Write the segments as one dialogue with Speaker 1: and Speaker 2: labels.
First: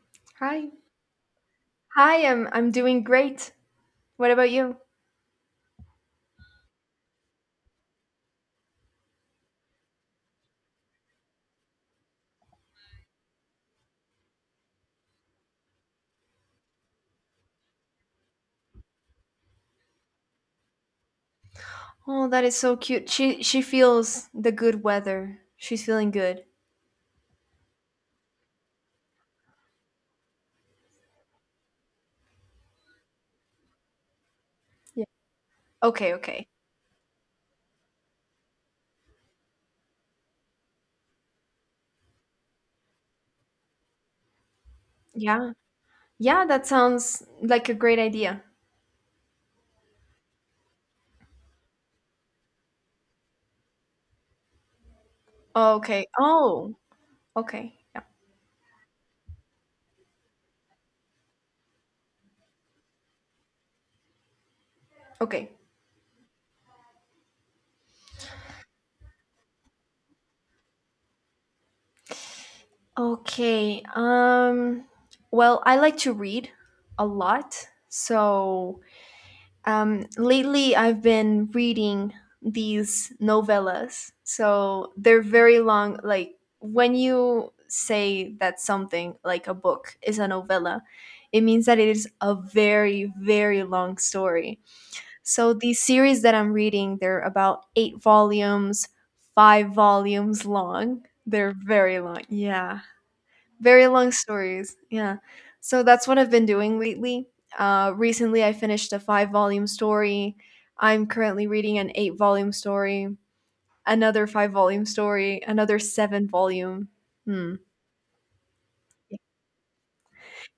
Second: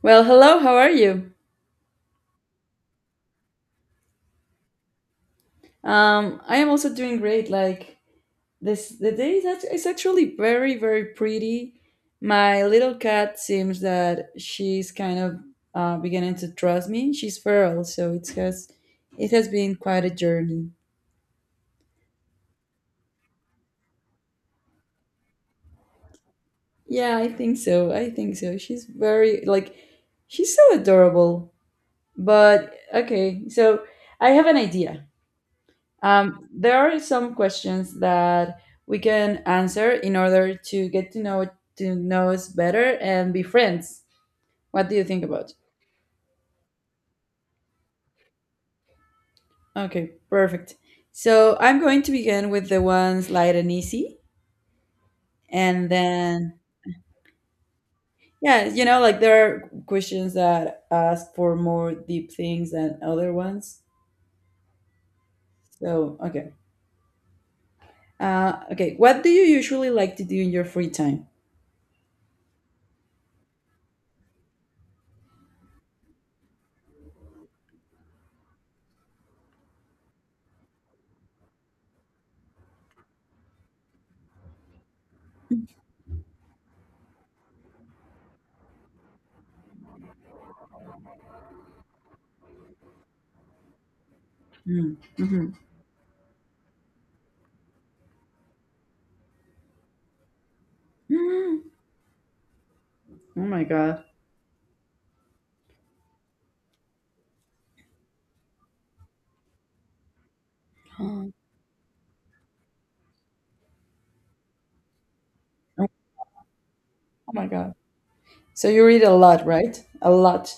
Speaker 1: Well, hello.
Speaker 2: Hi.
Speaker 1: How are you?
Speaker 2: Hi, I'm doing great. What about you?
Speaker 1: I am also doing great. Like this, the day is actually very, very pretty. My little cat seems that she's kind of beginning to trust me. She's feral, so it has been quite a journey.
Speaker 2: Oh, that is so cute. She feels the good weather. She's feeling good.
Speaker 1: Yeah, I think so. I think so. She's very like she's so adorable. But okay, so I have an
Speaker 2: Yeah.
Speaker 1: idea.
Speaker 2: Okay, okay.
Speaker 1: There are some questions that we can answer in order to get to know us better and be friends. What do you think
Speaker 2: Yeah.
Speaker 1: about?
Speaker 2: Yeah, that sounds like a great idea.
Speaker 1: Okay, perfect. So I'm going to begin with the ones light and easy, and
Speaker 2: Okay.
Speaker 1: then
Speaker 2: Oh, okay. Yeah.
Speaker 1: yeah, like there are questions that ask for more deep things than other ones.
Speaker 2: Okay.
Speaker 1: So okay, okay, what do you usually like to do in your free time?
Speaker 2: Okay. Well, I like to read a lot. So, lately, I've been reading these novellas. So they're very long. Like when you say that something like a book is a novella, it means that it is a very, very long story.
Speaker 1: Mm,
Speaker 2: So
Speaker 1: mhm.
Speaker 2: these series that I'm reading, they're about eight volumes, five volumes long. They're
Speaker 1: Mm.
Speaker 2: very long. Yeah.
Speaker 1: Oh my
Speaker 2: Very
Speaker 1: god.
Speaker 2: long stories, yeah. So that's what I've been doing lately. Recently, I finished a five volume story. I'm currently reading an eight volume story, another five volume story, another
Speaker 1: Oh
Speaker 2: seven volume.
Speaker 1: oh my
Speaker 2: Hmm.
Speaker 1: god. So you read a lot, right? A lot.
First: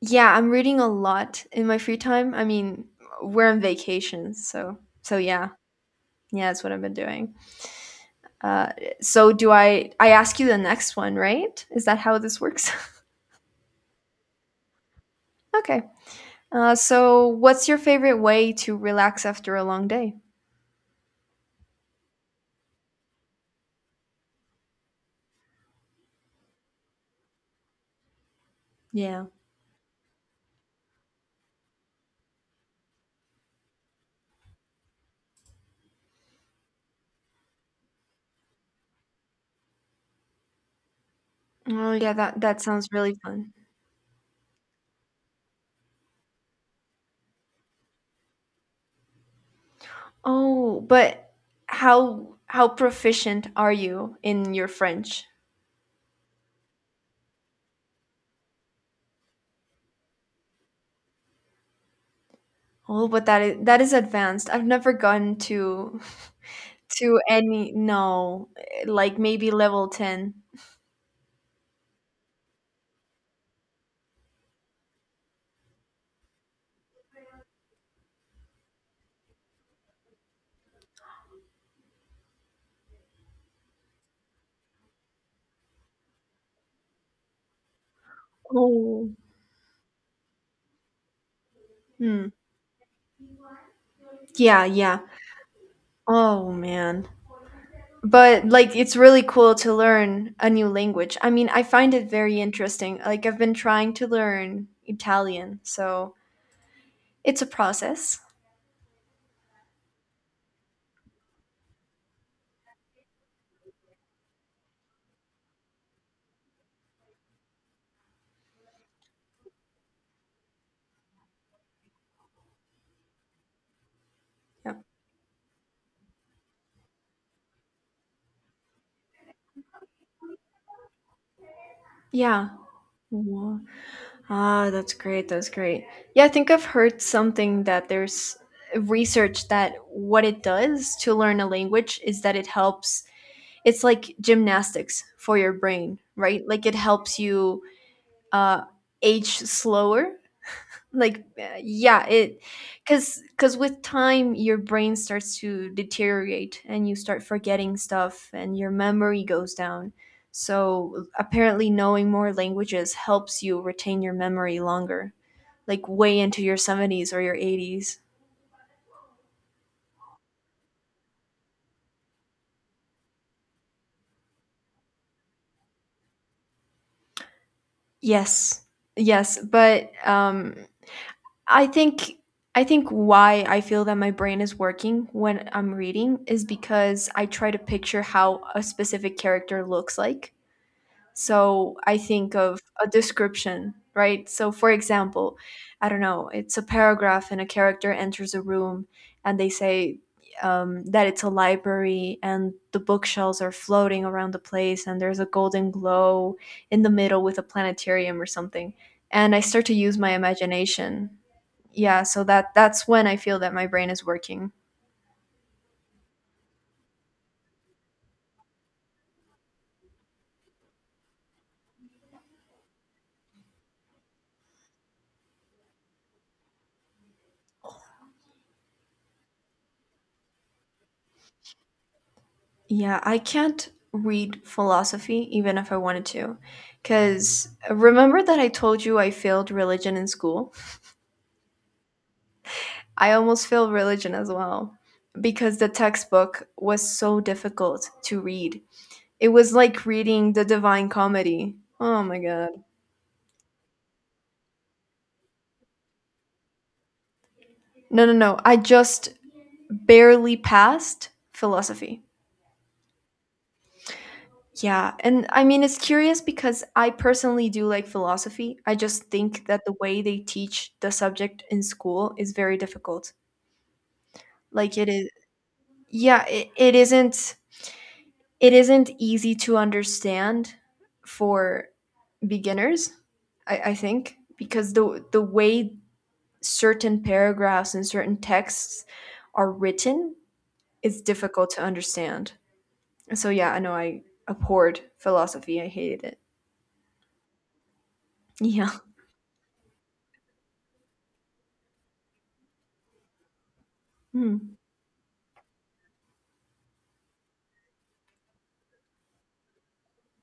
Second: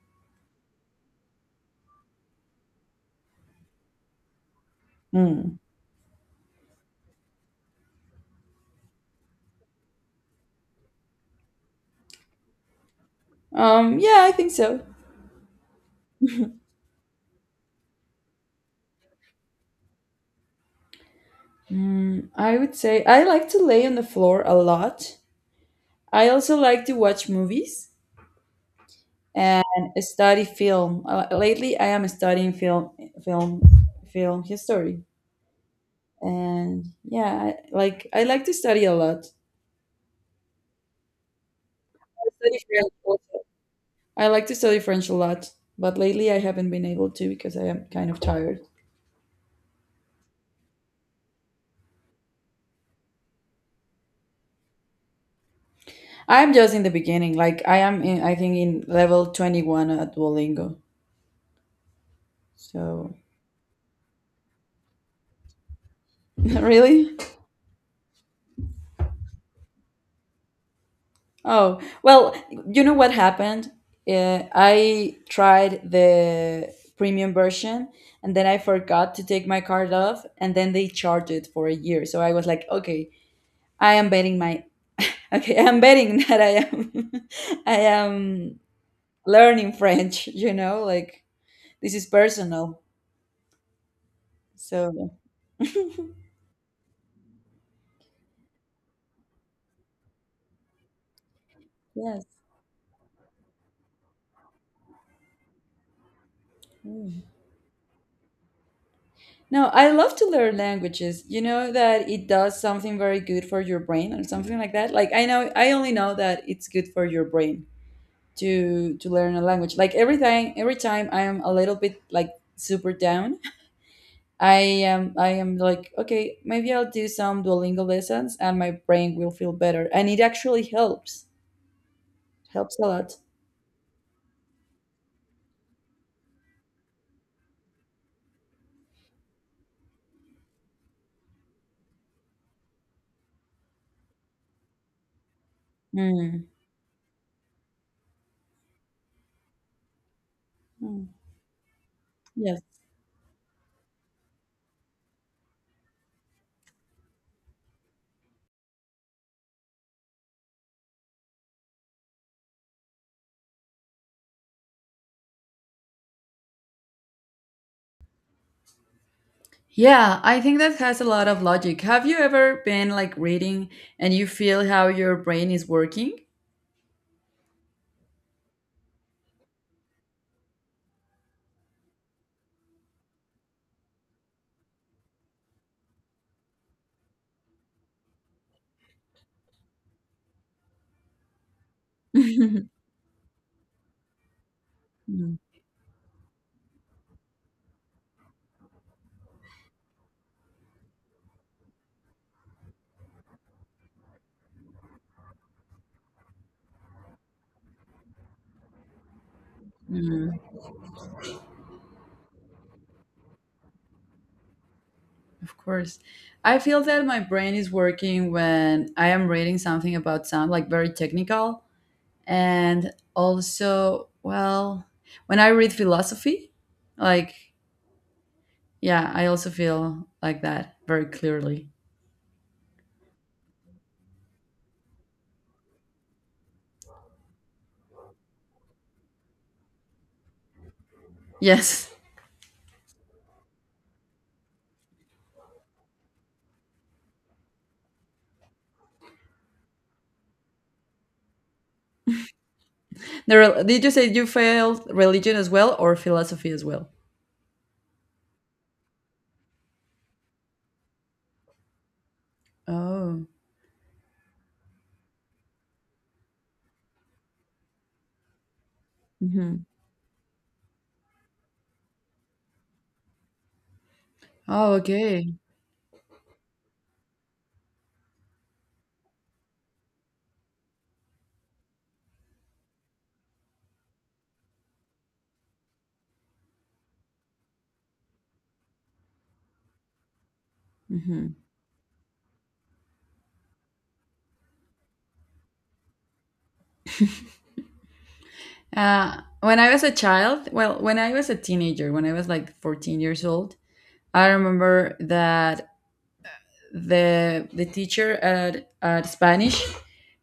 Speaker 2: Yeah, I'm reading a lot in my free time. I mean, we're on vacation, so yeah,
Speaker 1: Mm.
Speaker 2: yeah, that's what I've been doing. Uh, so do I? I ask you the next one, right? Is that how this works?
Speaker 1: Yeah, I think so.
Speaker 2: Okay. So, what's your favorite way to relax after a long day?
Speaker 1: Mm, I would say I like to lay on the floor a lot. I also like to watch movies
Speaker 2: Yeah.
Speaker 1: and study film. Lately, I am studying film, film, film history. And yeah, I like to study a lot.
Speaker 2: Oh yeah,
Speaker 1: I
Speaker 2: that
Speaker 1: study
Speaker 2: sounds
Speaker 1: French
Speaker 2: really
Speaker 1: also.
Speaker 2: fun.
Speaker 1: I like to study French a lot, but lately I haven't been able to because I am kind of tired.
Speaker 2: Oh, but how proficient are you in your French?
Speaker 1: I'm just in the beginning. Like I am in, I think, in level 21 at Duolingo.
Speaker 2: Oh,
Speaker 1: So
Speaker 2: but that is advanced. I've never gotten to
Speaker 1: really?
Speaker 2: to any, no, like maybe level 10.
Speaker 1: Oh, well, you know what happened. I tried the premium version, and then I forgot to take my card off, and then they charged it for a year, so I was like, okay, I am betting my okay, I'm betting that I am I am
Speaker 2: Oh.
Speaker 1: learning French, you know, like this is
Speaker 2: Hmm.
Speaker 1: personal.
Speaker 2: Yeah, yeah.
Speaker 1: So yes.
Speaker 2: Oh man. But like it's really cool to learn a new language. I mean, I find it very interesting. Like I've been trying to learn Italian, so
Speaker 1: Mm.
Speaker 2: it's a process.
Speaker 1: No, I love to learn languages. You know that it does something very good for your brain or something like that. Like I know, I only know that it's good for your brain to learn a language. Like every time I am a little bit like super down,
Speaker 2: Yeah.
Speaker 1: I am like, okay, maybe I'll do some Duolingo lessons and my brain will feel better. And it actually helps.
Speaker 2: Yeah.
Speaker 1: Helps a lot.
Speaker 2: Wow. Ah, that's great. That's great. Yeah, I think I've heard something that there's research that what it does to learn a language is that it helps. It's like gymnastics for your brain, right?
Speaker 1: Mm.
Speaker 2: Like it helps you uh, age slower,
Speaker 1: Mm.
Speaker 2: like yeah, it
Speaker 1: Yes.
Speaker 2: because with time your brain starts to deteriorate and you start forgetting stuff and your memory goes down. So apparently knowing more languages helps you retain your memory longer, like way into your 70s or your 80s.
Speaker 1: Yeah, I think that has a lot of logic. Have you ever been like reading and you feel how your brain is working?
Speaker 2: Yes, yes, but i think I think why I feel that my brain is working when I'm reading is because I try to picture how a specific character looks like. So I think of a description, right? So, for example,
Speaker 1: Mm,
Speaker 2: I don't know, it's a paragraph and a character enters a room and they say that it's a library and the bookshelves are floating around the place and there's a golden glow in the middle with a planetarium or something. And I start to use my
Speaker 1: mm,
Speaker 2: imagination. Yeah, so that's when I feel that my brain is working.
Speaker 1: of course. I feel that my brain is working when I am reading something about sound, like very technical. And also, well, when I read philosophy, like, yeah, I also feel like that very clearly.
Speaker 2: Yeah, I can't read philosophy even if I wanted to. Because remember that I told you I failed religion in school?
Speaker 1: Yes.
Speaker 2: I almost failed religion as well because the textbook was so difficult to read. It was like reading the Divine Comedy. Oh my God.
Speaker 1: Did you say you failed religion as well or philosophy as well?
Speaker 2: No, no, no. I just barely passed philosophy.
Speaker 1: Oh.
Speaker 2: Yeah, and I mean it's curious because I personally do like philosophy. I just think
Speaker 1: Hmm.
Speaker 2: that the way they teach the subject in school is very difficult.
Speaker 1: Oh,
Speaker 2: Like it is.
Speaker 1: okay.
Speaker 2: Yeah, it isn't easy to understand for beginners, I think, because the way certain paragraphs and certain texts are written is
Speaker 1: Hmm.
Speaker 2: difficult to understand. So yeah, I know I abhorred philosophy. I hated it. Yeah.
Speaker 1: When I was a child, well, when I was a teenager, when I was like 14 years old, I
Speaker 2: Hmm.
Speaker 1: remember that the teacher at Spanish,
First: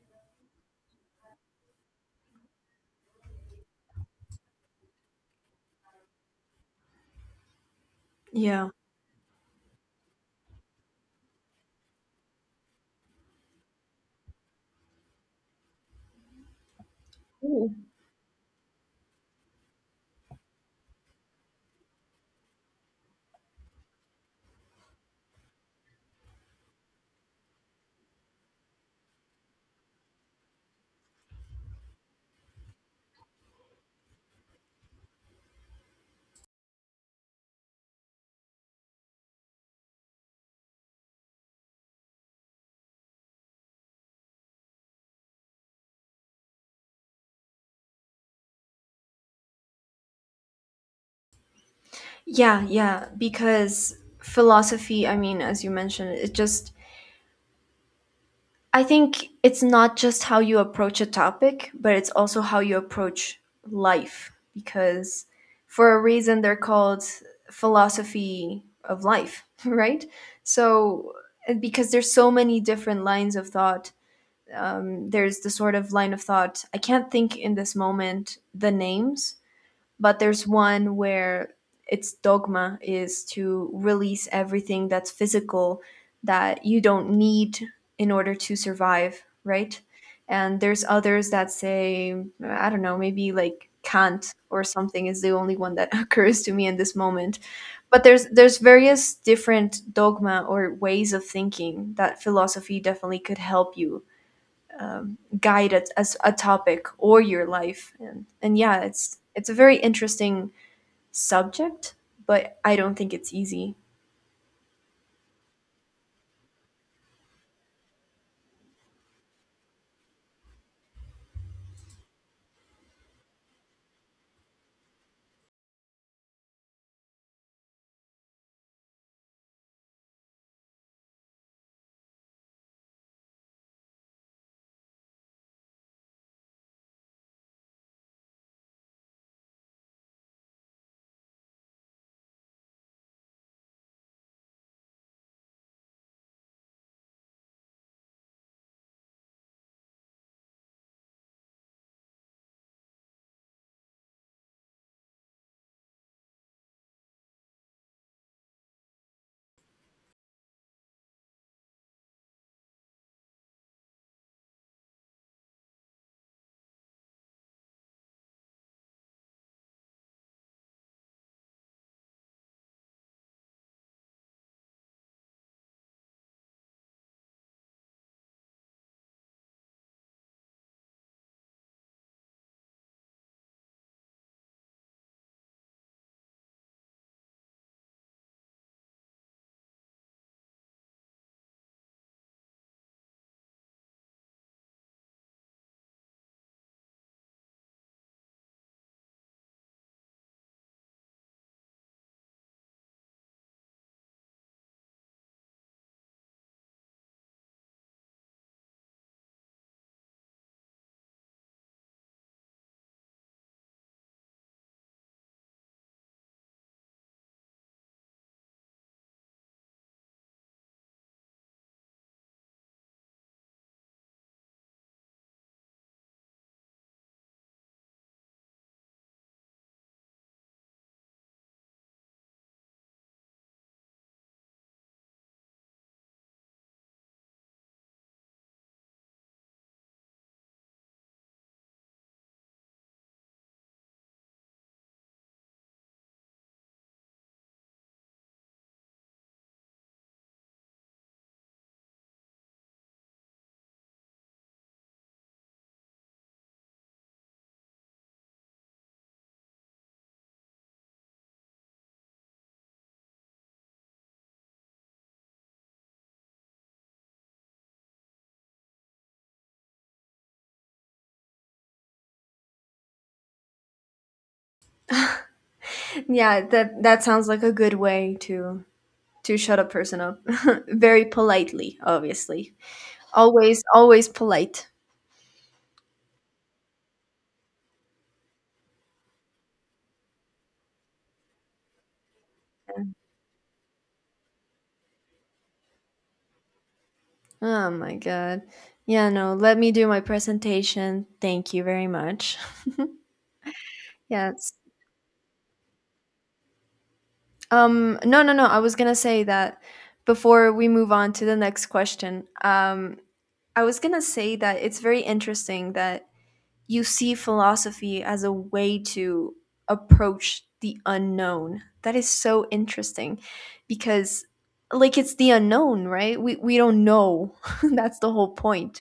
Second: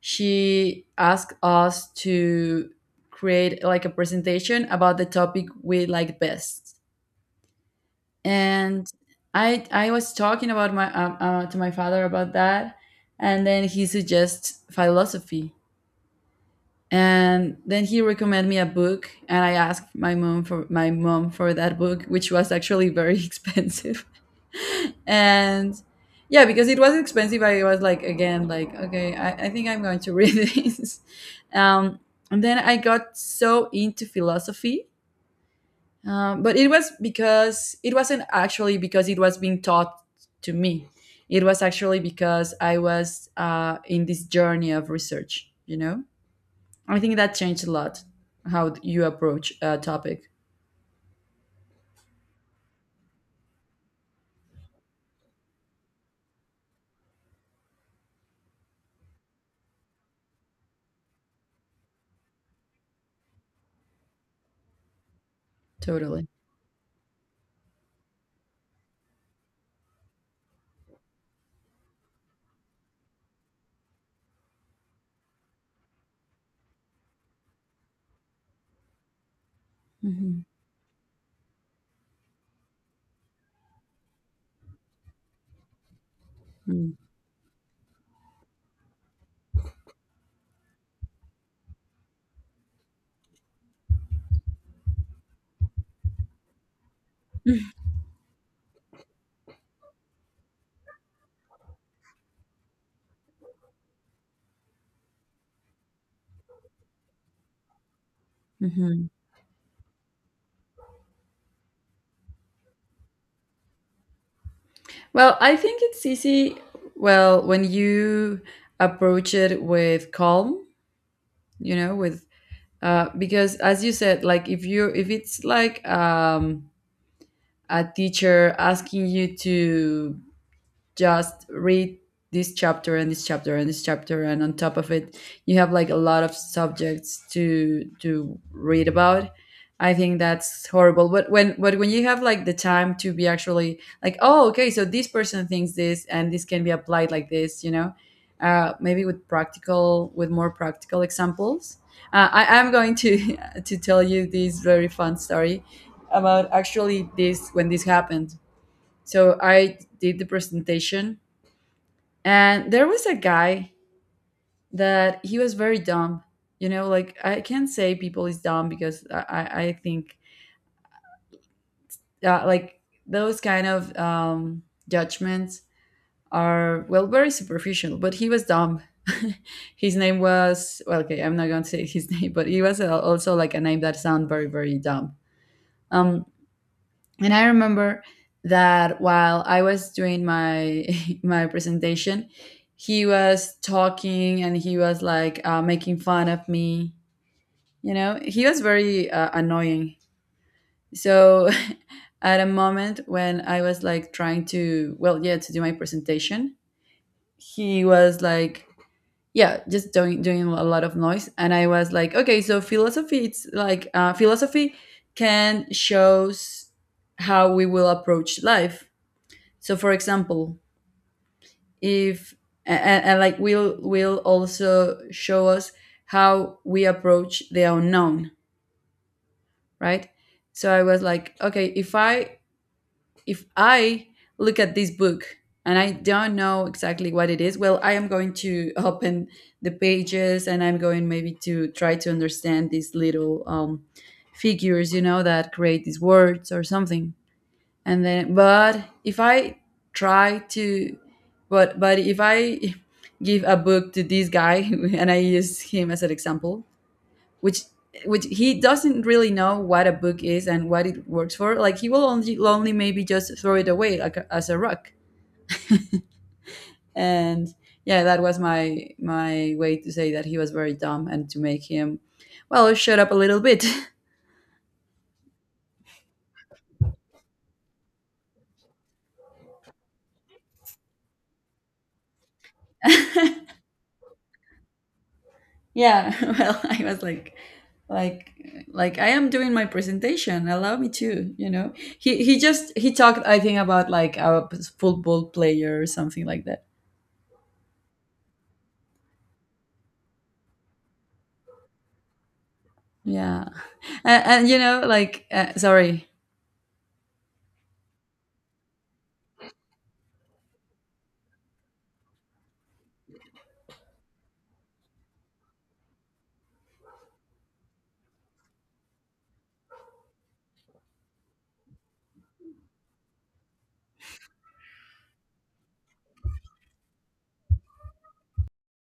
Speaker 1: she asked us to create like a presentation about the topic we like best,
Speaker 2: Yeah.
Speaker 1: and I was talking about my to my father about that, and then he suggests philosophy, and then
Speaker 2: Mm.
Speaker 1: he recommended me a book, and I asked my mom for that book, which was actually very expensive. And yeah, because it was expensive, I was like, again, like, okay, I think I'm going to read this. um, and then I got so into philosophy. But it was because it wasn't actually because it was being taught to me, it was actually because I was in this journey of research, you know. I think that changed a lot how you approach a topic.
Speaker 2: Yeah, yeah, because philosophy, I mean, as you mentioned, it just, I think it's not just how you approach a topic, but it's also how you approach life, because for a
Speaker 1: Totally.
Speaker 2: reason they're called philosophy of life, right? So, and because there's so many different lines of thought, there's the sort of line of thought, I can't think in this moment the names, but
Speaker 1: Hmm.
Speaker 2: there's one where its dogma is to release everything that's physical that you don't need in order to survive, right? And there's others that say, I don't know, maybe like Kant or something is the only one that occurs to me in this moment. But there's various different dogma or ways of thinking that philosophy definitely could help you guide a topic or your life, and yeah,
Speaker 1: Hmm.
Speaker 2: it's a very interesting subject, but I don't think it's easy.
Speaker 1: Well, I think it's easy. Well, when you approach it with calm, you know, with because as you said, like if you, if it's like a teacher asking you to just read this chapter and this chapter and this chapter, and on top of it you have like a lot of subjects to read about, I think that's horrible. But when you have like the time to be actually like, oh okay, so this person thinks this and this can be applied like this, you know. Maybe with practical, with more practical examples. I am going to to tell you this very fun story about actually this when this happened. So I did the presentation, and there was a guy that he was very dumb. You know, like I can't say people is dumb because I think like those kind of judgments are, well, very superficial. But he was dumb. His name was, well, okay, I'm not going to say his name, but he was also like a name that sound very very dumb. Um, and I remember that while I was doing my my presentation, he was talking and he was like making fun of me, you know, he was very annoying. So at a moment when I was like trying to, well, yeah, to do my presentation, he was like, yeah, just doing a lot of noise, and I was like, okay, so philosophy, it's like, philosophy can shows how we will approach life. So, for example, if and like will also show us how we approach the unknown, right? So I was like, okay, if I look at this book and I don't know exactly what it is, well, I am going to open the pages, and I'm going maybe to try to understand these little figures, you know, that create these words or something. And then but if I try to but if I give a book to this guy and I use him as an example, which he doesn't really know what a book is and what it works for, like he will only maybe just throw it away like as a rock. And yeah, that was my my way to say that he was very dumb and to make him, well, shut up a little bit.
Speaker 2: Yeah, that sounds like a good way to shut a person up. Very politely, obviously. Always, always polite.
Speaker 1: Yeah, well, I was like, like, like, I am doing my presentation. Allow me to, you know. He just he talked, I think, about like a football player or something like that.
Speaker 2: Oh my god. Yeah, no, let me do my presentation, thank you very much.
Speaker 1: Yeah, and
Speaker 2: Yes.
Speaker 1: you know, like, sorry.
Speaker 2: No, no, no, I was gonna say that before we move on to the next question, I was going to say that it's very interesting that you see philosophy as a way to approach the unknown. That is so interesting, because like it's the unknown, right? We don't know. That's the whole point.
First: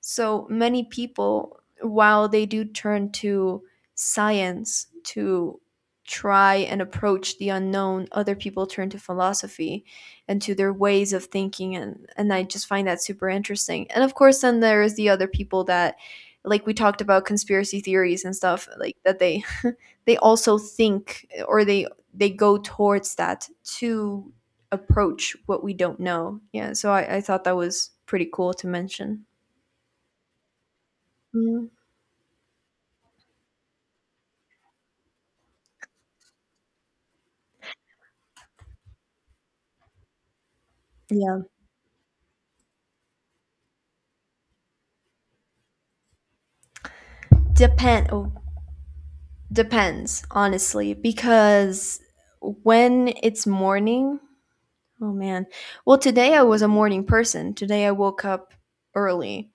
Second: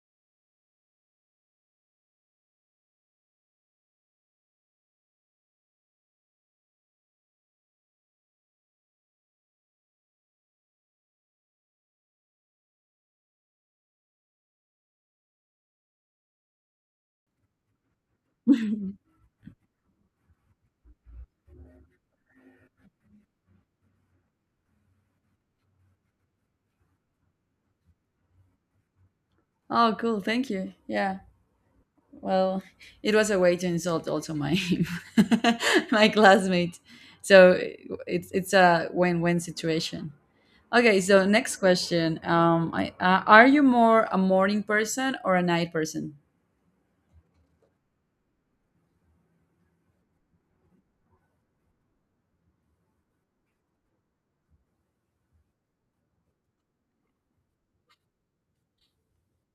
Speaker 2: So many people, while they do turn to science to try and approach the unknown, other people turn to philosophy and to their ways of thinking. And, I just find that super interesting. And of course, then there is the other people that like we talked about conspiracy theories and stuff like that they they also think, or they go towards that to approach what we don't know, yeah. So I thought that was pretty cool to mention.
Speaker 1: Oh, cool. Thank you. Yeah.
Speaker 2: Mhm.
Speaker 1: Well, it was a way to insult also my my classmate. So it's a win-win situation. Okay, so
Speaker 2: Yeah.
Speaker 1: next question. Are you more a morning person or a night person?
Speaker 2: Depend oh, depends, honestly, because when it's morning, oh man. Well, today I was a morning person. Today I woke up early.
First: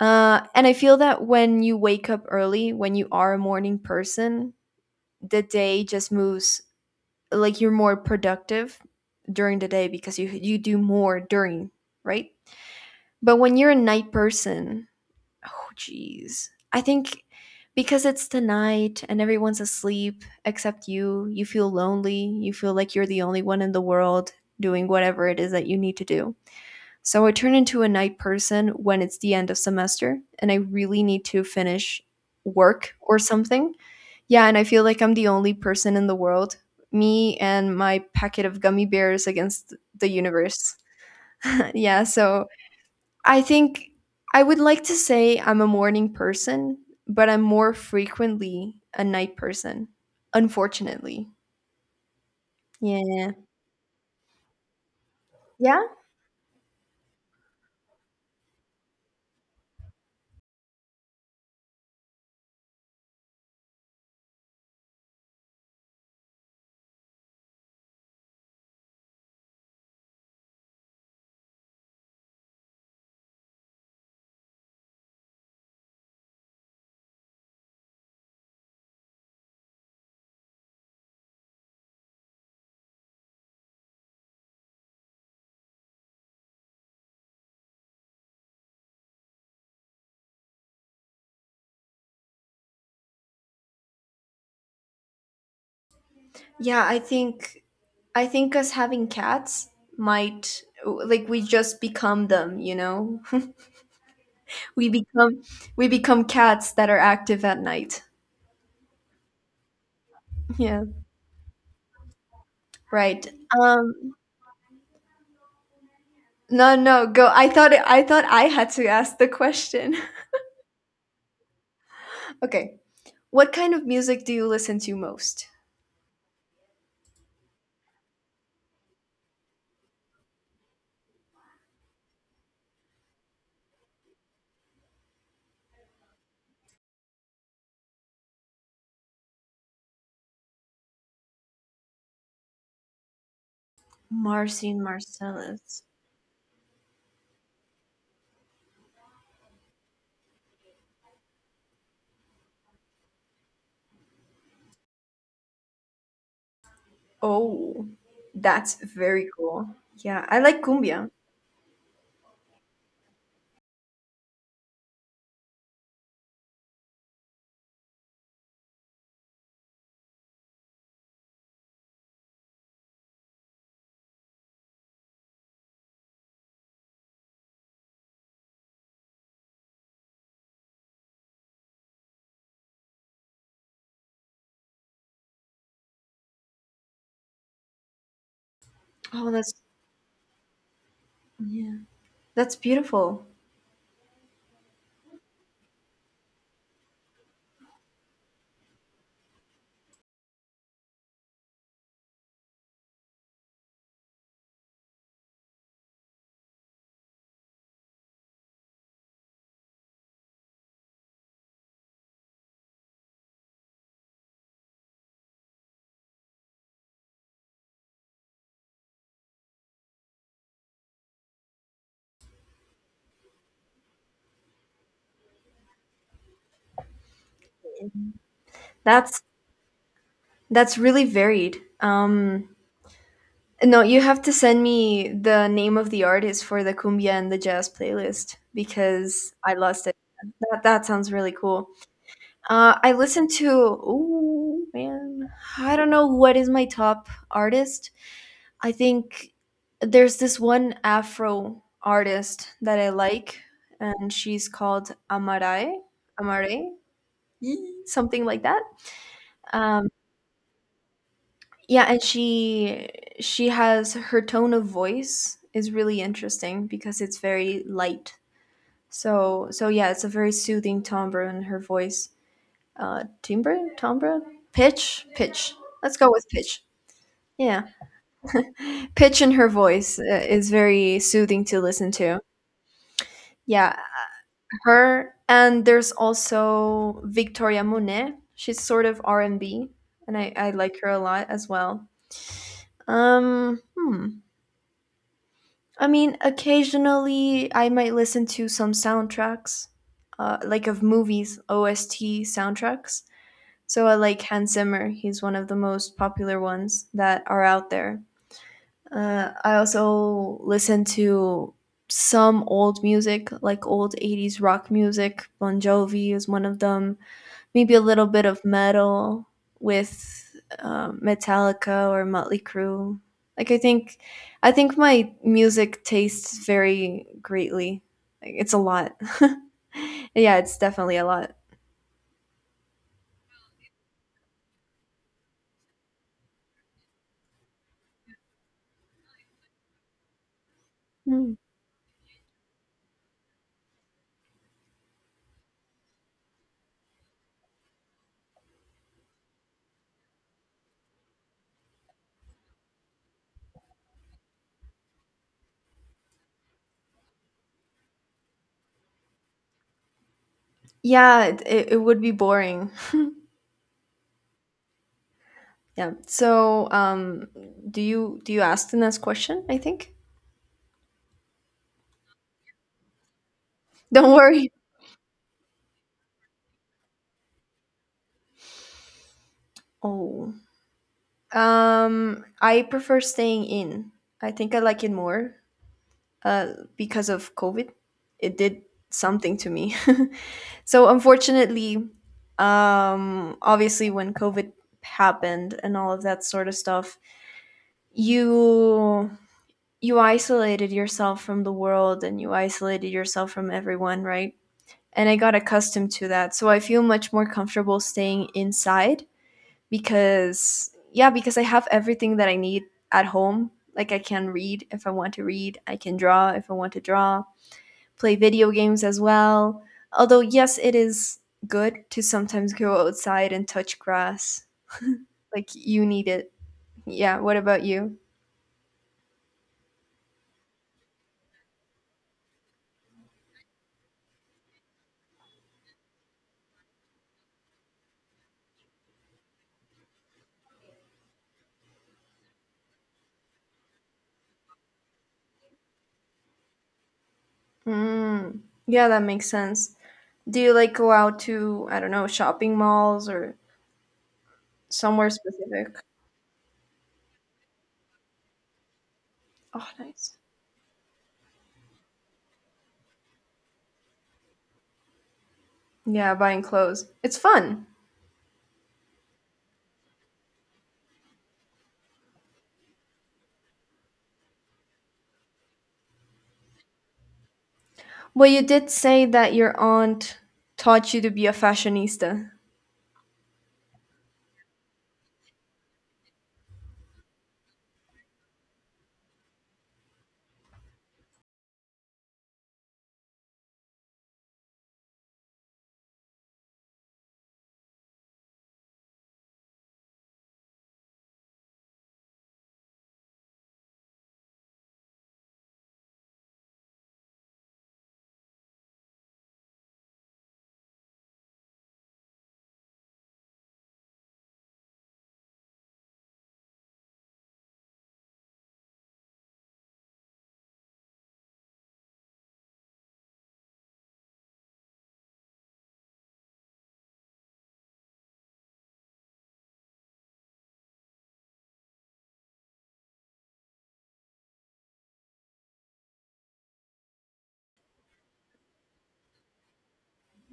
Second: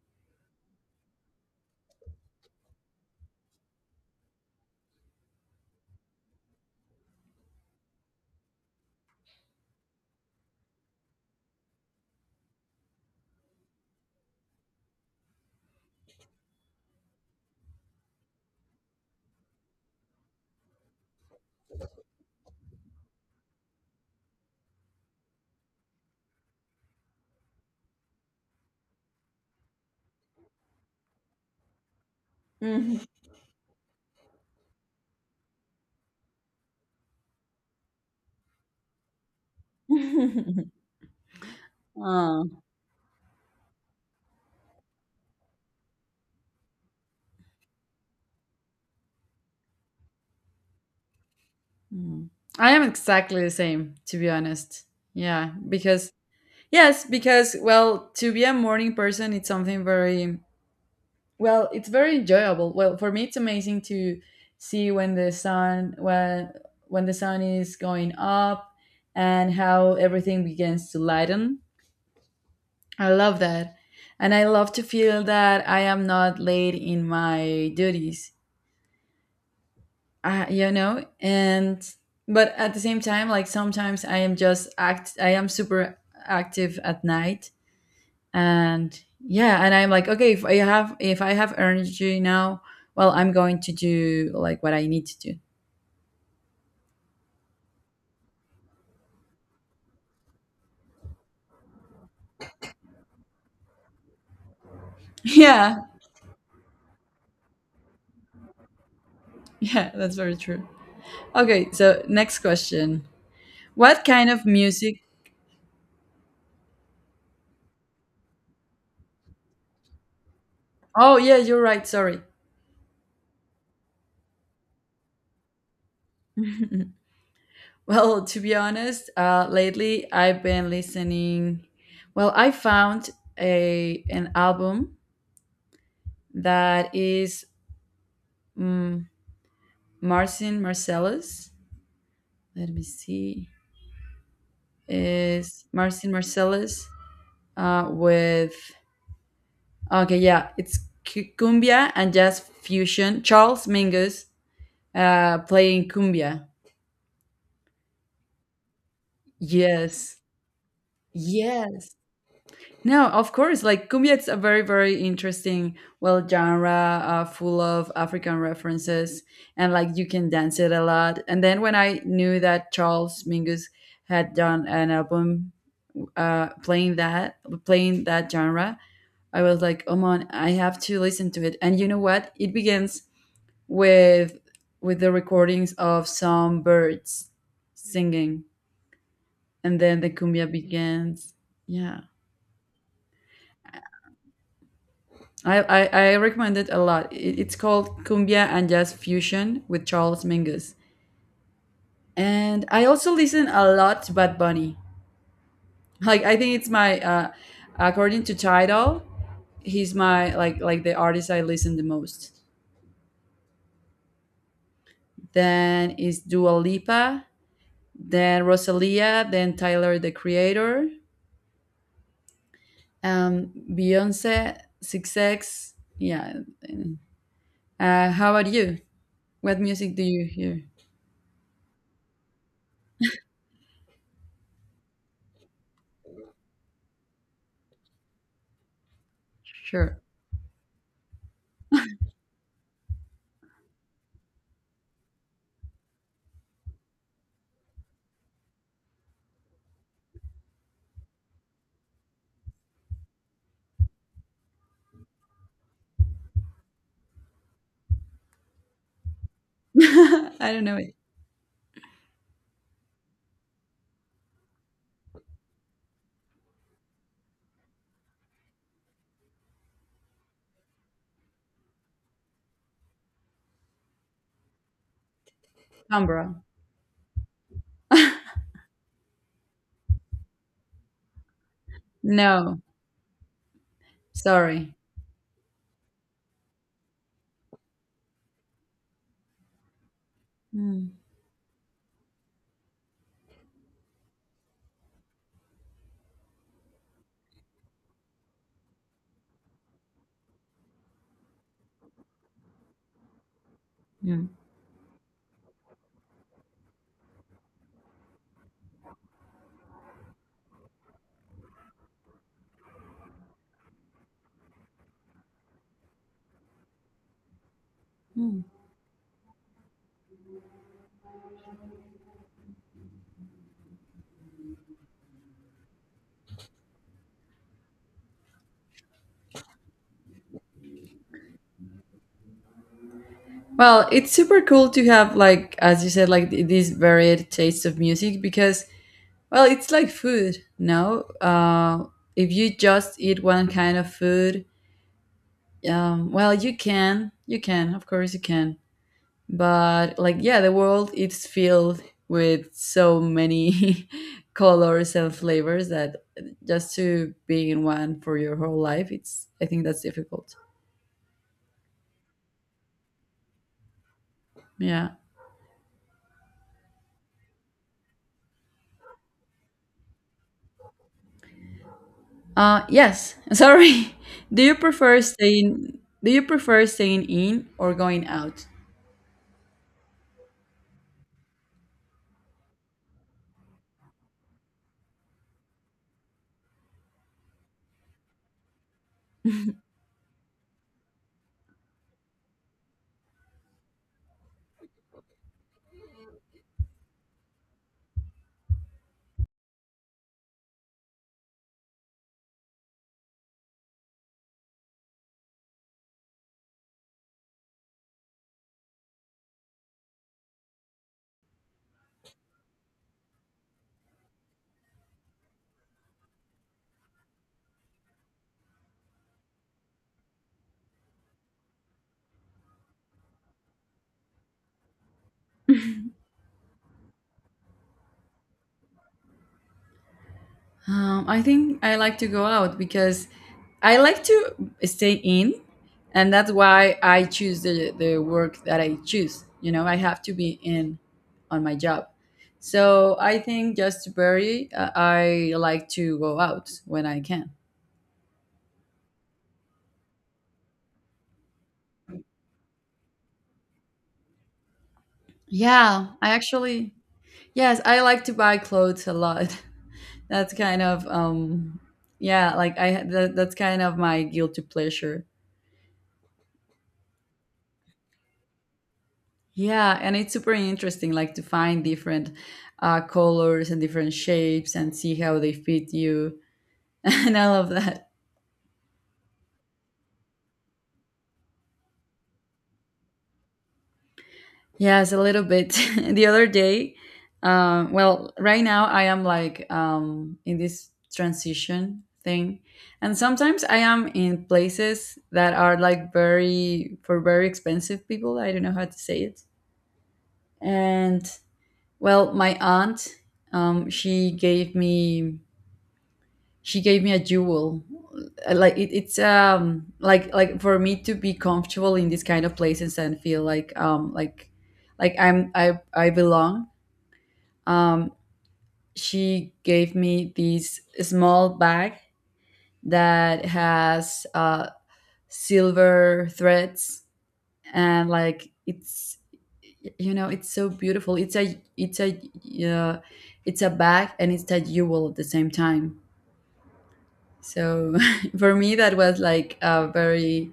Speaker 2: And I feel that when you wake up early, when you are a morning person, the day just moves, like you're more productive during the day because you do more during, right? But when you're a night person, oh, jeez. I think because it's the night and everyone's asleep except you, you feel lonely. You feel like you're the only one in the world doing whatever it is that you need to do. So I turn into a night person when it's the end of semester and I really need to finish work
Speaker 1: Mhm.
Speaker 2: or something. Yeah, and I feel like I'm the only person in the world. Me and my packet of gummy bears against the universe. Yeah, so
Speaker 1: Oh,
Speaker 2: I think I would like to say I'm a morning person, but I'm more frequently a night person, unfortunately.
Speaker 1: mm. I am
Speaker 2: Yeah.
Speaker 1: exactly the same, to be honest. Yeah,
Speaker 2: Yeah?
Speaker 1: because yes, because, well, to be a morning person, it's something very, well, it's very enjoyable. Well, for me, it's amazing to see when the sun is going up and how everything begins to lighten. I love that. And I love to feel that I am not late in my duties, you know? And, but at the same time, like sometimes I am super active at night. And yeah, and I'm like, okay, if I have energy now, well, I'm going to do like what I need to do.
Speaker 2: Yeah, I think us having cats might, like, we just become them. we become
Speaker 1: Yeah.
Speaker 2: we become cats that are active at night.
Speaker 1: Yeah. That's very true.
Speaker 2: Yeah.
Speaker 1: Okay. So next question.
Speaker 2: Right.
Speaker 1: What
Speaker 2: Um
Speaker 1: kind of music?
Speaker 2: no, no, go. I thought I had to ask the question.
Speaker 1: Oh, yeah, you're right. Sorry.
Speaker 2: Okay. What kind of music do you listen to most?
Speaker 1: Well, to be honest, lately I've been listening. Well, I found a an album that is um, Marcin Marcellus. Let me see.
Speaker 2: Marcin
Speaker 1: Is
Speaker 2: Marcellus.
Speaker 1: Marcin Marcellus with? Okay, yeah, it's cumbia and jazz fusion. Charles Mingus playing cumbia.
Speaker 2: Oh, that's very cool.
Speaker 1: Yes,
Speaker 2: Yeah, I like cumbia.
Speaker 1: yes. No, of course. Like cumbia, it's a very, very interesting, well, genre, full of African references, and like you can dance it a lot. And then when I knew that Charles Mingus had done an album uh, playing that, playing that genre, I was like, oh man, I have to listen to it. And you know what? It begins with with the recordings of some birds singing,
Speaker 2: Oh, that's
Speaker 1: and then the cumbia begins.
Speaker 2: yeah,
Speaker 1: Yeah.
Speaker 2: that's beautiful.
Speaker 1: I recommend it a lot. It's called Cumbia and Jazz Fusion with Charles Mingus. And I also listen a lot to Bad Bunny. Like I think it's my according to Tidal, he's my like the artist I listen the most. Then is Dua Lipa, then Rosalia, then Tyler the Creator, Beyonce, Six X. Yeah. How about you?
Speaker 2: That's
Speaker 1: What music do you hear?
Speaker 2: that's really varied. No, you have to send me the name of the artist for the cumbia and the jazz playlist because I lost it.
Speaker 1: Sure.
Speaker 2: That sounds really cool. I listen to, oh man, I don't know what is my top artist. I think there's this one Afro artist that I like, and she's called Amare, Amare, Yee, something like that. Um,
Speaker 1: I don't know.
Speaker 2: yeah, and she has, her tone of voice is really interesting because it's very light. So yeah, it's a very soothing timbre in her voice. Timbre, timbre, pitch, pitch. Let's go with
Speaker 1: Canberra.
Speaker 2: pitch. Yeah, pitch in her voice is very soothing to listen to.
Speaker 1: No,
Speaker 2: Yeah,
Speaker 1: sorry.
Speaker 2: her, and there's also Victoria Monet, she's sort of R&B and B, and I like her
Speaker 1: Mm,
Speaker 2: a lot as well. um hmm. I mean, occasionally I might listen to some soundtracks, like of movies, OST soundtracks, so I like
Speaker 1: Mm.
Speaker 2: Hans Zimmer, he's one of the most popular ones that are out there. I also listen to some old music, like old 80s rock music, Bon Jovi is one of them. Maybe a little bit
Speaker 1: Mm.
Speaker 2: of metal with Metallica or Motley Crue. Like I think my music tastes vary greatly. Like, it's a lot. Yeah, it's definitely a lot.
Speaker 1: Well, it's super cool to have like, as you said, like these varied tastes of music because, well, it's like food, no?
Speaker 2: Mm.
Speaker 1: Uh, if you just eat one kind of food, well, you can. You can, of course you can. But yeah, the world it's filled with so many colors and flavors that just to be in one for your whole life, it's I think that's difficult.
Speaker 2: Yeah, it would be boring.
Speaker 1: Yeah.
Speaker 2: Yeah. So, do you ask the next question? I think.
Speaker 1: Yes. Sorry.
Speaker 2: Don't
Speaker 1: Do
Speaker 2: worry.
Speaker 1: you prefer staying? Do you prefer staying in or going out?
Speaker 2: Oh. I prefer staying in. I think I like it more uh, because of COVID. It did something to me. So unfortunately, obviously, when COVID happened and all of that sort of stuff, you you isolated yourself from the world and you isolated yourself from everyone, right? And I got accustomed to that. So I feel much more comfortable staying inside, because yeah, because I have everything that I need at home. Like, I can read if I want to read, I can draw if I want to draw, play video games as well. Although, yes, it is good to sometimes go outside and touch grass. Like, you need it. Yeah, what about you?
Speaker 1: I think I like to go out because I like to stay in, and that's why I choose the work that I choose. You know, I have to be in on my job. So I think just to vary, I like to go out when I can.
Speaker 2: Mm, yeah, that makes sense. Do you, like, go out to, I don't know, shopping malls or somewhere specific?
Speaker 1: Yeah, I actually yes, I like to buy clothes a lot.
Speaker 2: Oh, nice.
Speaker 1: That's kind of yeah, that's kind of my guilty pleasure.
Speaker 2: Yeah, buying clothes. It's fun.
Speaker 1: Yeah, and it's super interesting like to find different colors and different shapes and see how they fit you and all of that.
Speaker 2: Well, you did say that your aunt taught you to be a fashionista.
Speaker 1: Yes, a little bit. The other day, well, right now I am in this transition thing, and sometimes I am in places that are like very for very expensive people. I don't know how to say it. And well, my aunt, she gave me a jewel. Like it's like for me to be comfortable in these kind of places and feel like I'm I belong. Um, she gave me this small bag that has silver threads, and like it's, you know, it's so beautiful. It's a uh, it's a bag and it's a jewel at the same time, so for me that was like a very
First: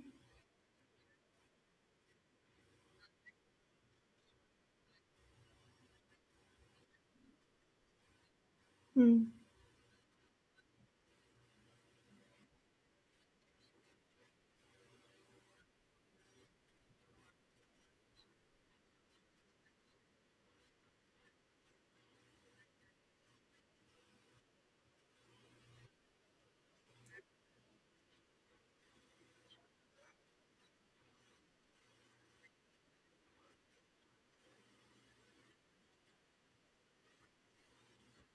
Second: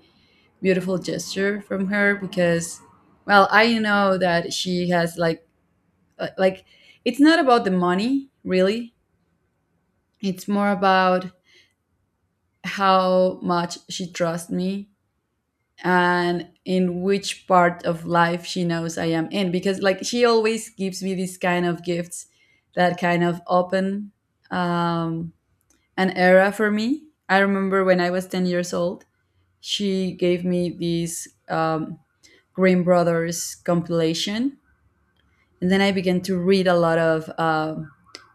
Speaker 1: beautiful gesture from her, because well I know that she has like uh, like it's not about the money really,
Speaker 2: Mm.
Speaker 1: it's more about how much she trusts me and in which part of life she knows I am in. Because like she always gives me these kind of gifts that kind of open um, an era for me. I remember when I was 10 years old, she gave me these Green Brothers compilation. And then I began to read a lot of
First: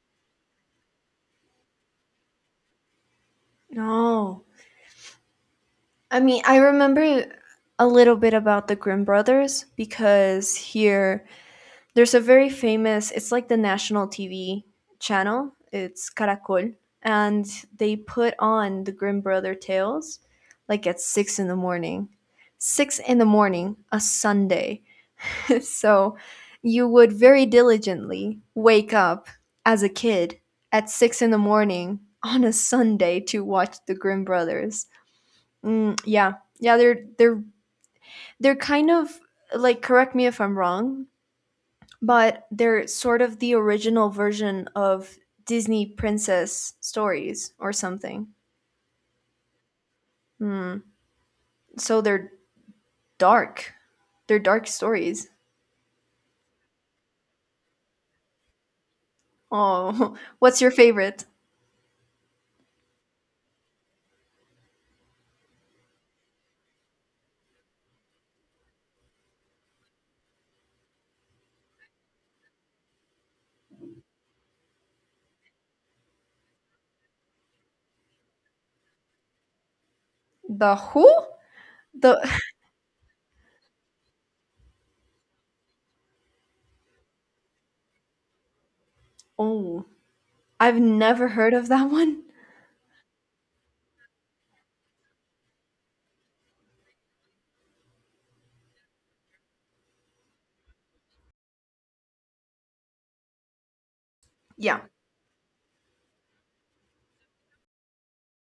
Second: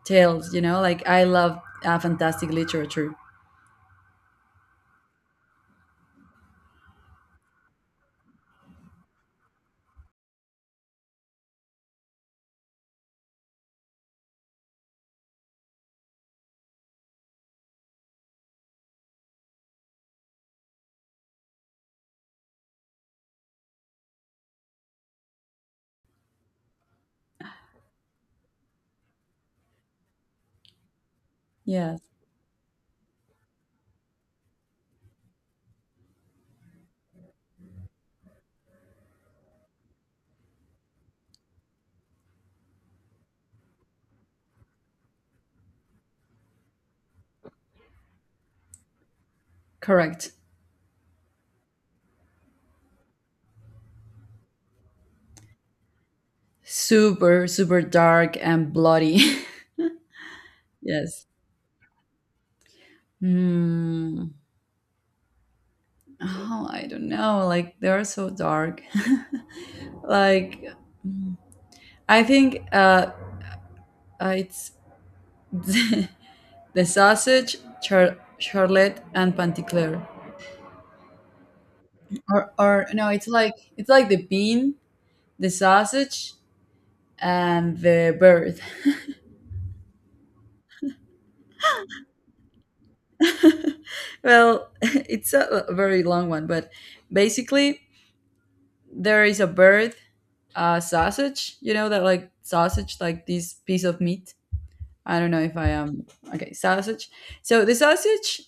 Speaker 1: tales, you know. Like I love fantastic literature.
Speaker 2: No. I mean, I remember a little bit about the Grimm brothers because here there's a very famous, it's like the national TV channel, it's Caracol, and they put on the Grimm brother tales like at 6 in the morning. 6 in the morning, a Sunday. So you would very diligently wake up as a kid at six in the
Speaker 1: Yes,
Speaker 2: morning on a Sunday to watch the Grimm brothers. Mm, yeah. Yeah, they're kind of, like, correct me if I'm wrong, but they're sort of the original version of Disney princess stories or something.
Speaker 1: correct.
Speaker 2: Mm. So they're dark. They're dark stories.
Speaker 1: Super, super dark and bloody.
Speaker 2: Oh, what's your
Speaker 1: Yes.
Speaker 2: favorite?
Speaker 1: Hmm. Oh, I don't know. Like they are so dark. Like I think it's the charlotte and panticlear.
Speaker 2: The Who? The
Speaker 1: Or no, it's like the bean, the sausage, and the bird.
Speaker 2: Oh, I've never heard of that one.
Speaker 1: Well, it's a very long one, but basically there is a bird, a sausage. You know that like sausage, like this piece of meat.
Speaker 2: Yeah.
Speaker 1: I don't know if I am okay. Sausage. So the sausage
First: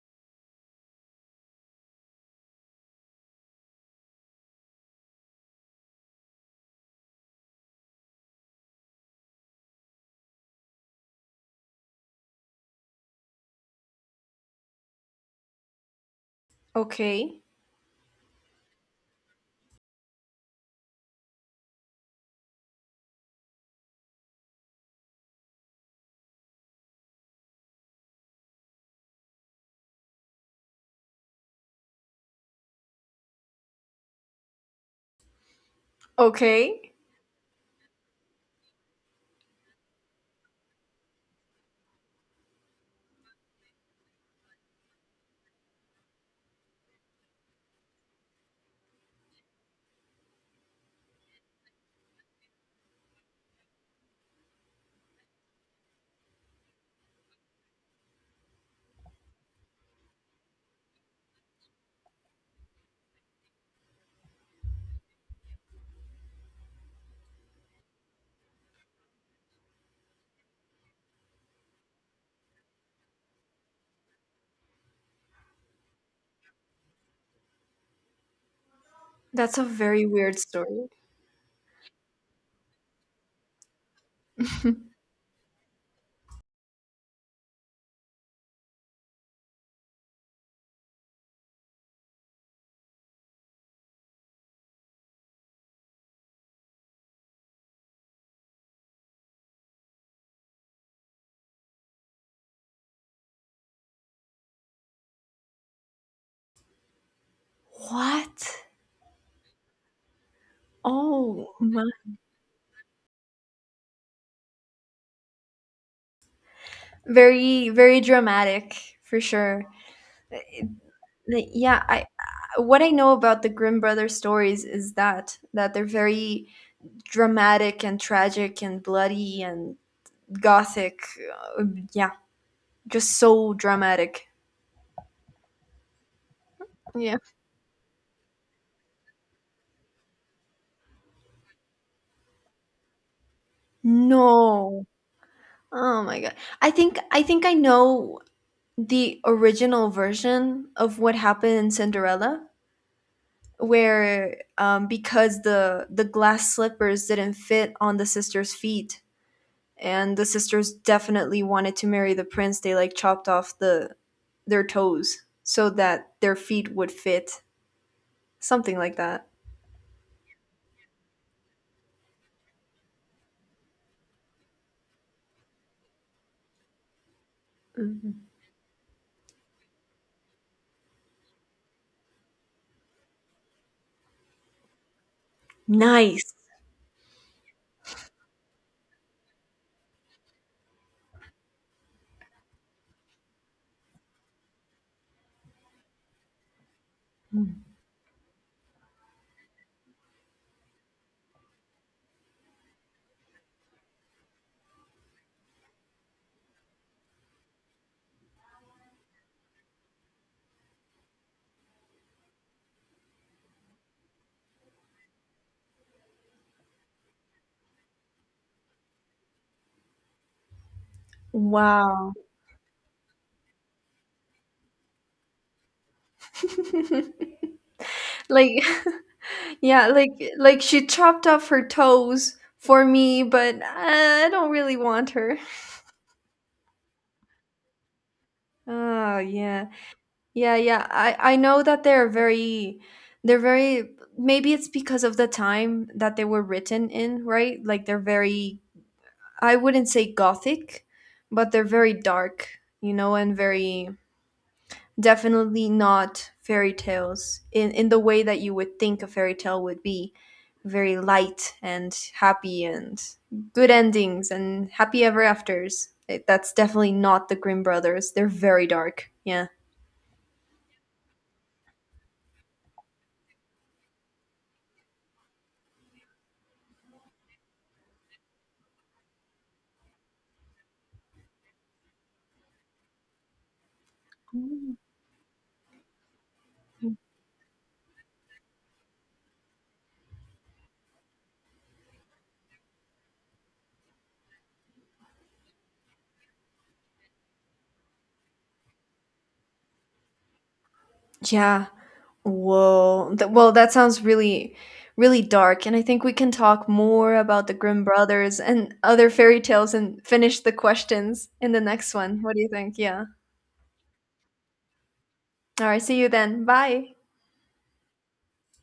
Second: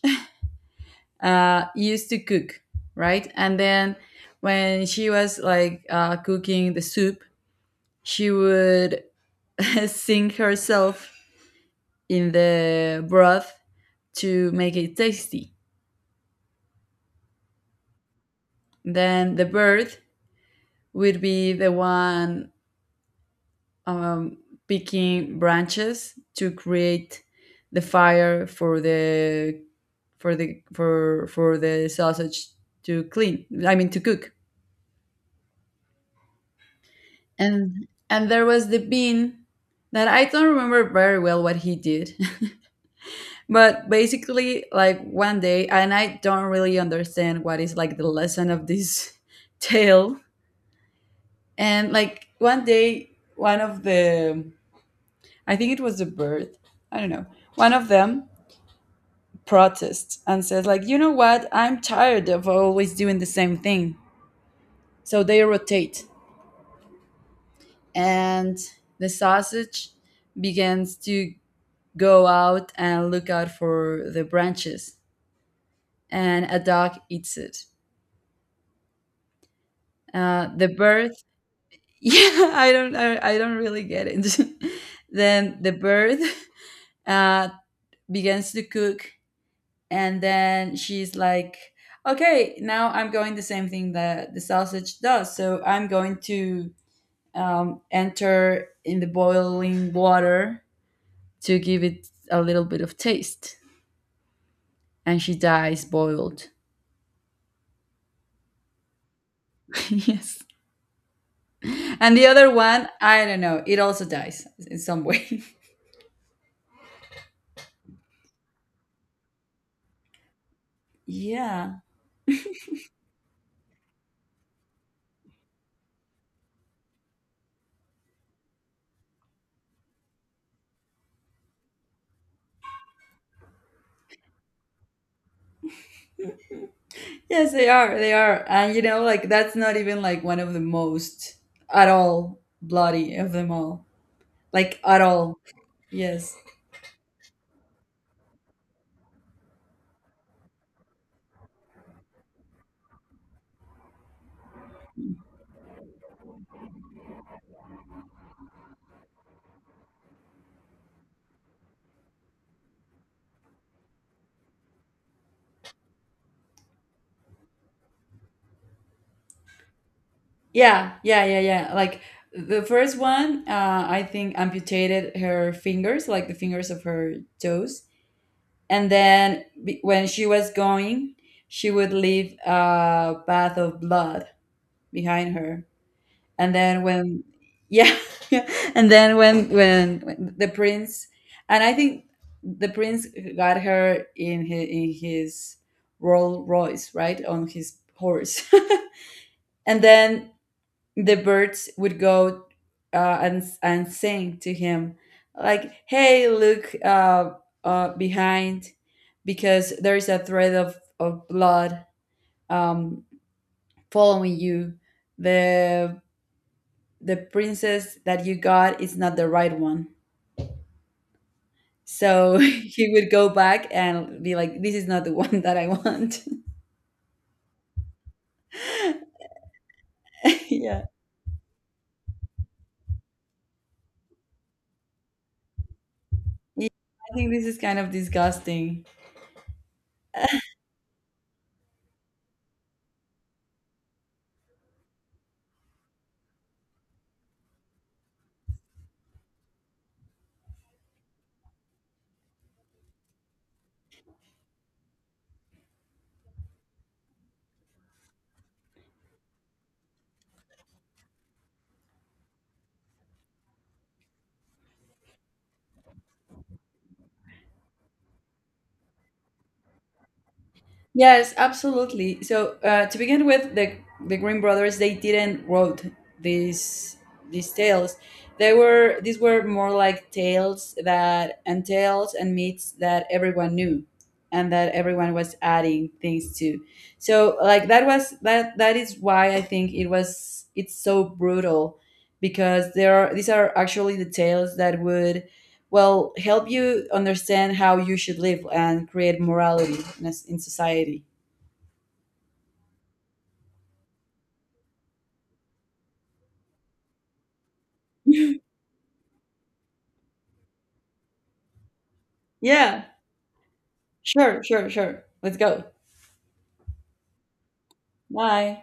Speaker 1: used to cook, right? And then when she was like cooking the soup, she would sink herself in the broth to make it tasty.
Speaker 2: Okay.
Speaker 1: Then the bird would be the one um, picking branches to create the fire for the for the for the sausage to clean. I mean to cook.
Speaker 2: Okay.
Speaker 1: And there was the bean that I don't remember very well what he did. But basically like one day, and I don't really understand what is like the lesson of this tale. And like one day, one of the, I think it was a bird, I don't know, one of them protests and says like, you know what, I'm tired of always doing the same thing. So they rotate, and the sausage begins to go out and look out for the branches, and a dog eats it.
Speaker 2: That's a very weird
Speaker 1: The
Speaker 2: story.
Speaker 1: bird, yeah, I don't really get it. Then the bird uh, begins to cook, and then she's like, okay, now I'm going the same thing that the sausage does, so I'm going to enter in the boiling water to give it a little bit of taste, and she dies boiled.
Speaker 2: What?
Speaker 1: Yes.
Speaker 2: Oh, my
Speaker 1: And the other one I don't know, it also dies in some way.
Speaker 2: Very, very dramatic, for sure.
Speaker 1: Yeah.
Speaker 2: Yeah, I what I know about the Grimm brothers stories is that they're very dramatic and tragic and bloody and gothic. Uh, yeah, just so dramatic. Yeah.
Speaker 1: Yes they are, they are. And you know, like, that's not even like one of the most at all bloody of them all. Like
Speaker 2: No.
Speaker 1: at all.
Speaker 2: Oh my god.
Speaker 1: Yes.
Speaker 2: I think I know the original version of what happened in Cinderella, where because the glass slippers didn't fit on the sister's feet and the sisters definitely wanted to marry the prince, they like chopped off their toes so that their feet would fit, something like that.
Speaker 1: Yeah, yeah, yeah, yeah. Like, the first one I think amputated her fingers, like the fingers of her toes,
Speaker 2: Mhm.
Speaker 1: and then when she was going, she would leave a bath of blood behind her.
Speaker 2: Nice.
Speaker 1: And then when, yeah, and then when when the prince, and I think the prince got her in in his Rolls Royce, right, on his horse, and then the birds would go and sing to him, like, "Hey, look, behind, because there is a thread of blood um, following you. the The princess that you got is not the right one."
Speaker 2: Wow.
Speaker 1: So he would go back and be like, "This is not the one that I want."
Speaker 2: Like, yeah, like like
Speaker 1: Yeah,
Speaker 2: she chopped off her toes for me, but I don't really want her.
Speaker 1: yeah. I think this is kind of disgusting.
Speaker 2: Oh, yeah. Yeah, yeah. I know that they're very maybe it's because of the time that they were written in, right? Like, they're very, I wouldn't say gothic, but they're very dark, you know, and very definitely not fairy tales in the way that you would think a fairy tale would be, very light and happy and good endings and happy ever afters. That's definitely not the Grimm brothers. They're very dark. Yeah.
Speaker 1: Yes, absolutely. So to begin with, the Green brothers, they didn't wrote these these tales. They were, these were more like tales that and tales and myths that everyone knew, and that
Speaker 2: Mm.
Speaker 1: everyone was adding things to. So like that was that is why I think it was, it's so brutal, because there are, these are actually the tales that would well help you understand how you should live and create morality in, a s in society.
Speaker 2: Yeah, whoa. Well, that sounds really, really dark. And I think we can talk more about the Grimm brothers and other fairy tales and finish the questions in the next one. What do you think?
Speaker 1: Yeah,
Speaker 2: Yeah.
Speaker 1: sure, sure, sure, let's go.
Speaker 2: All right. See you then. Bye.
Speaker 1: Bye.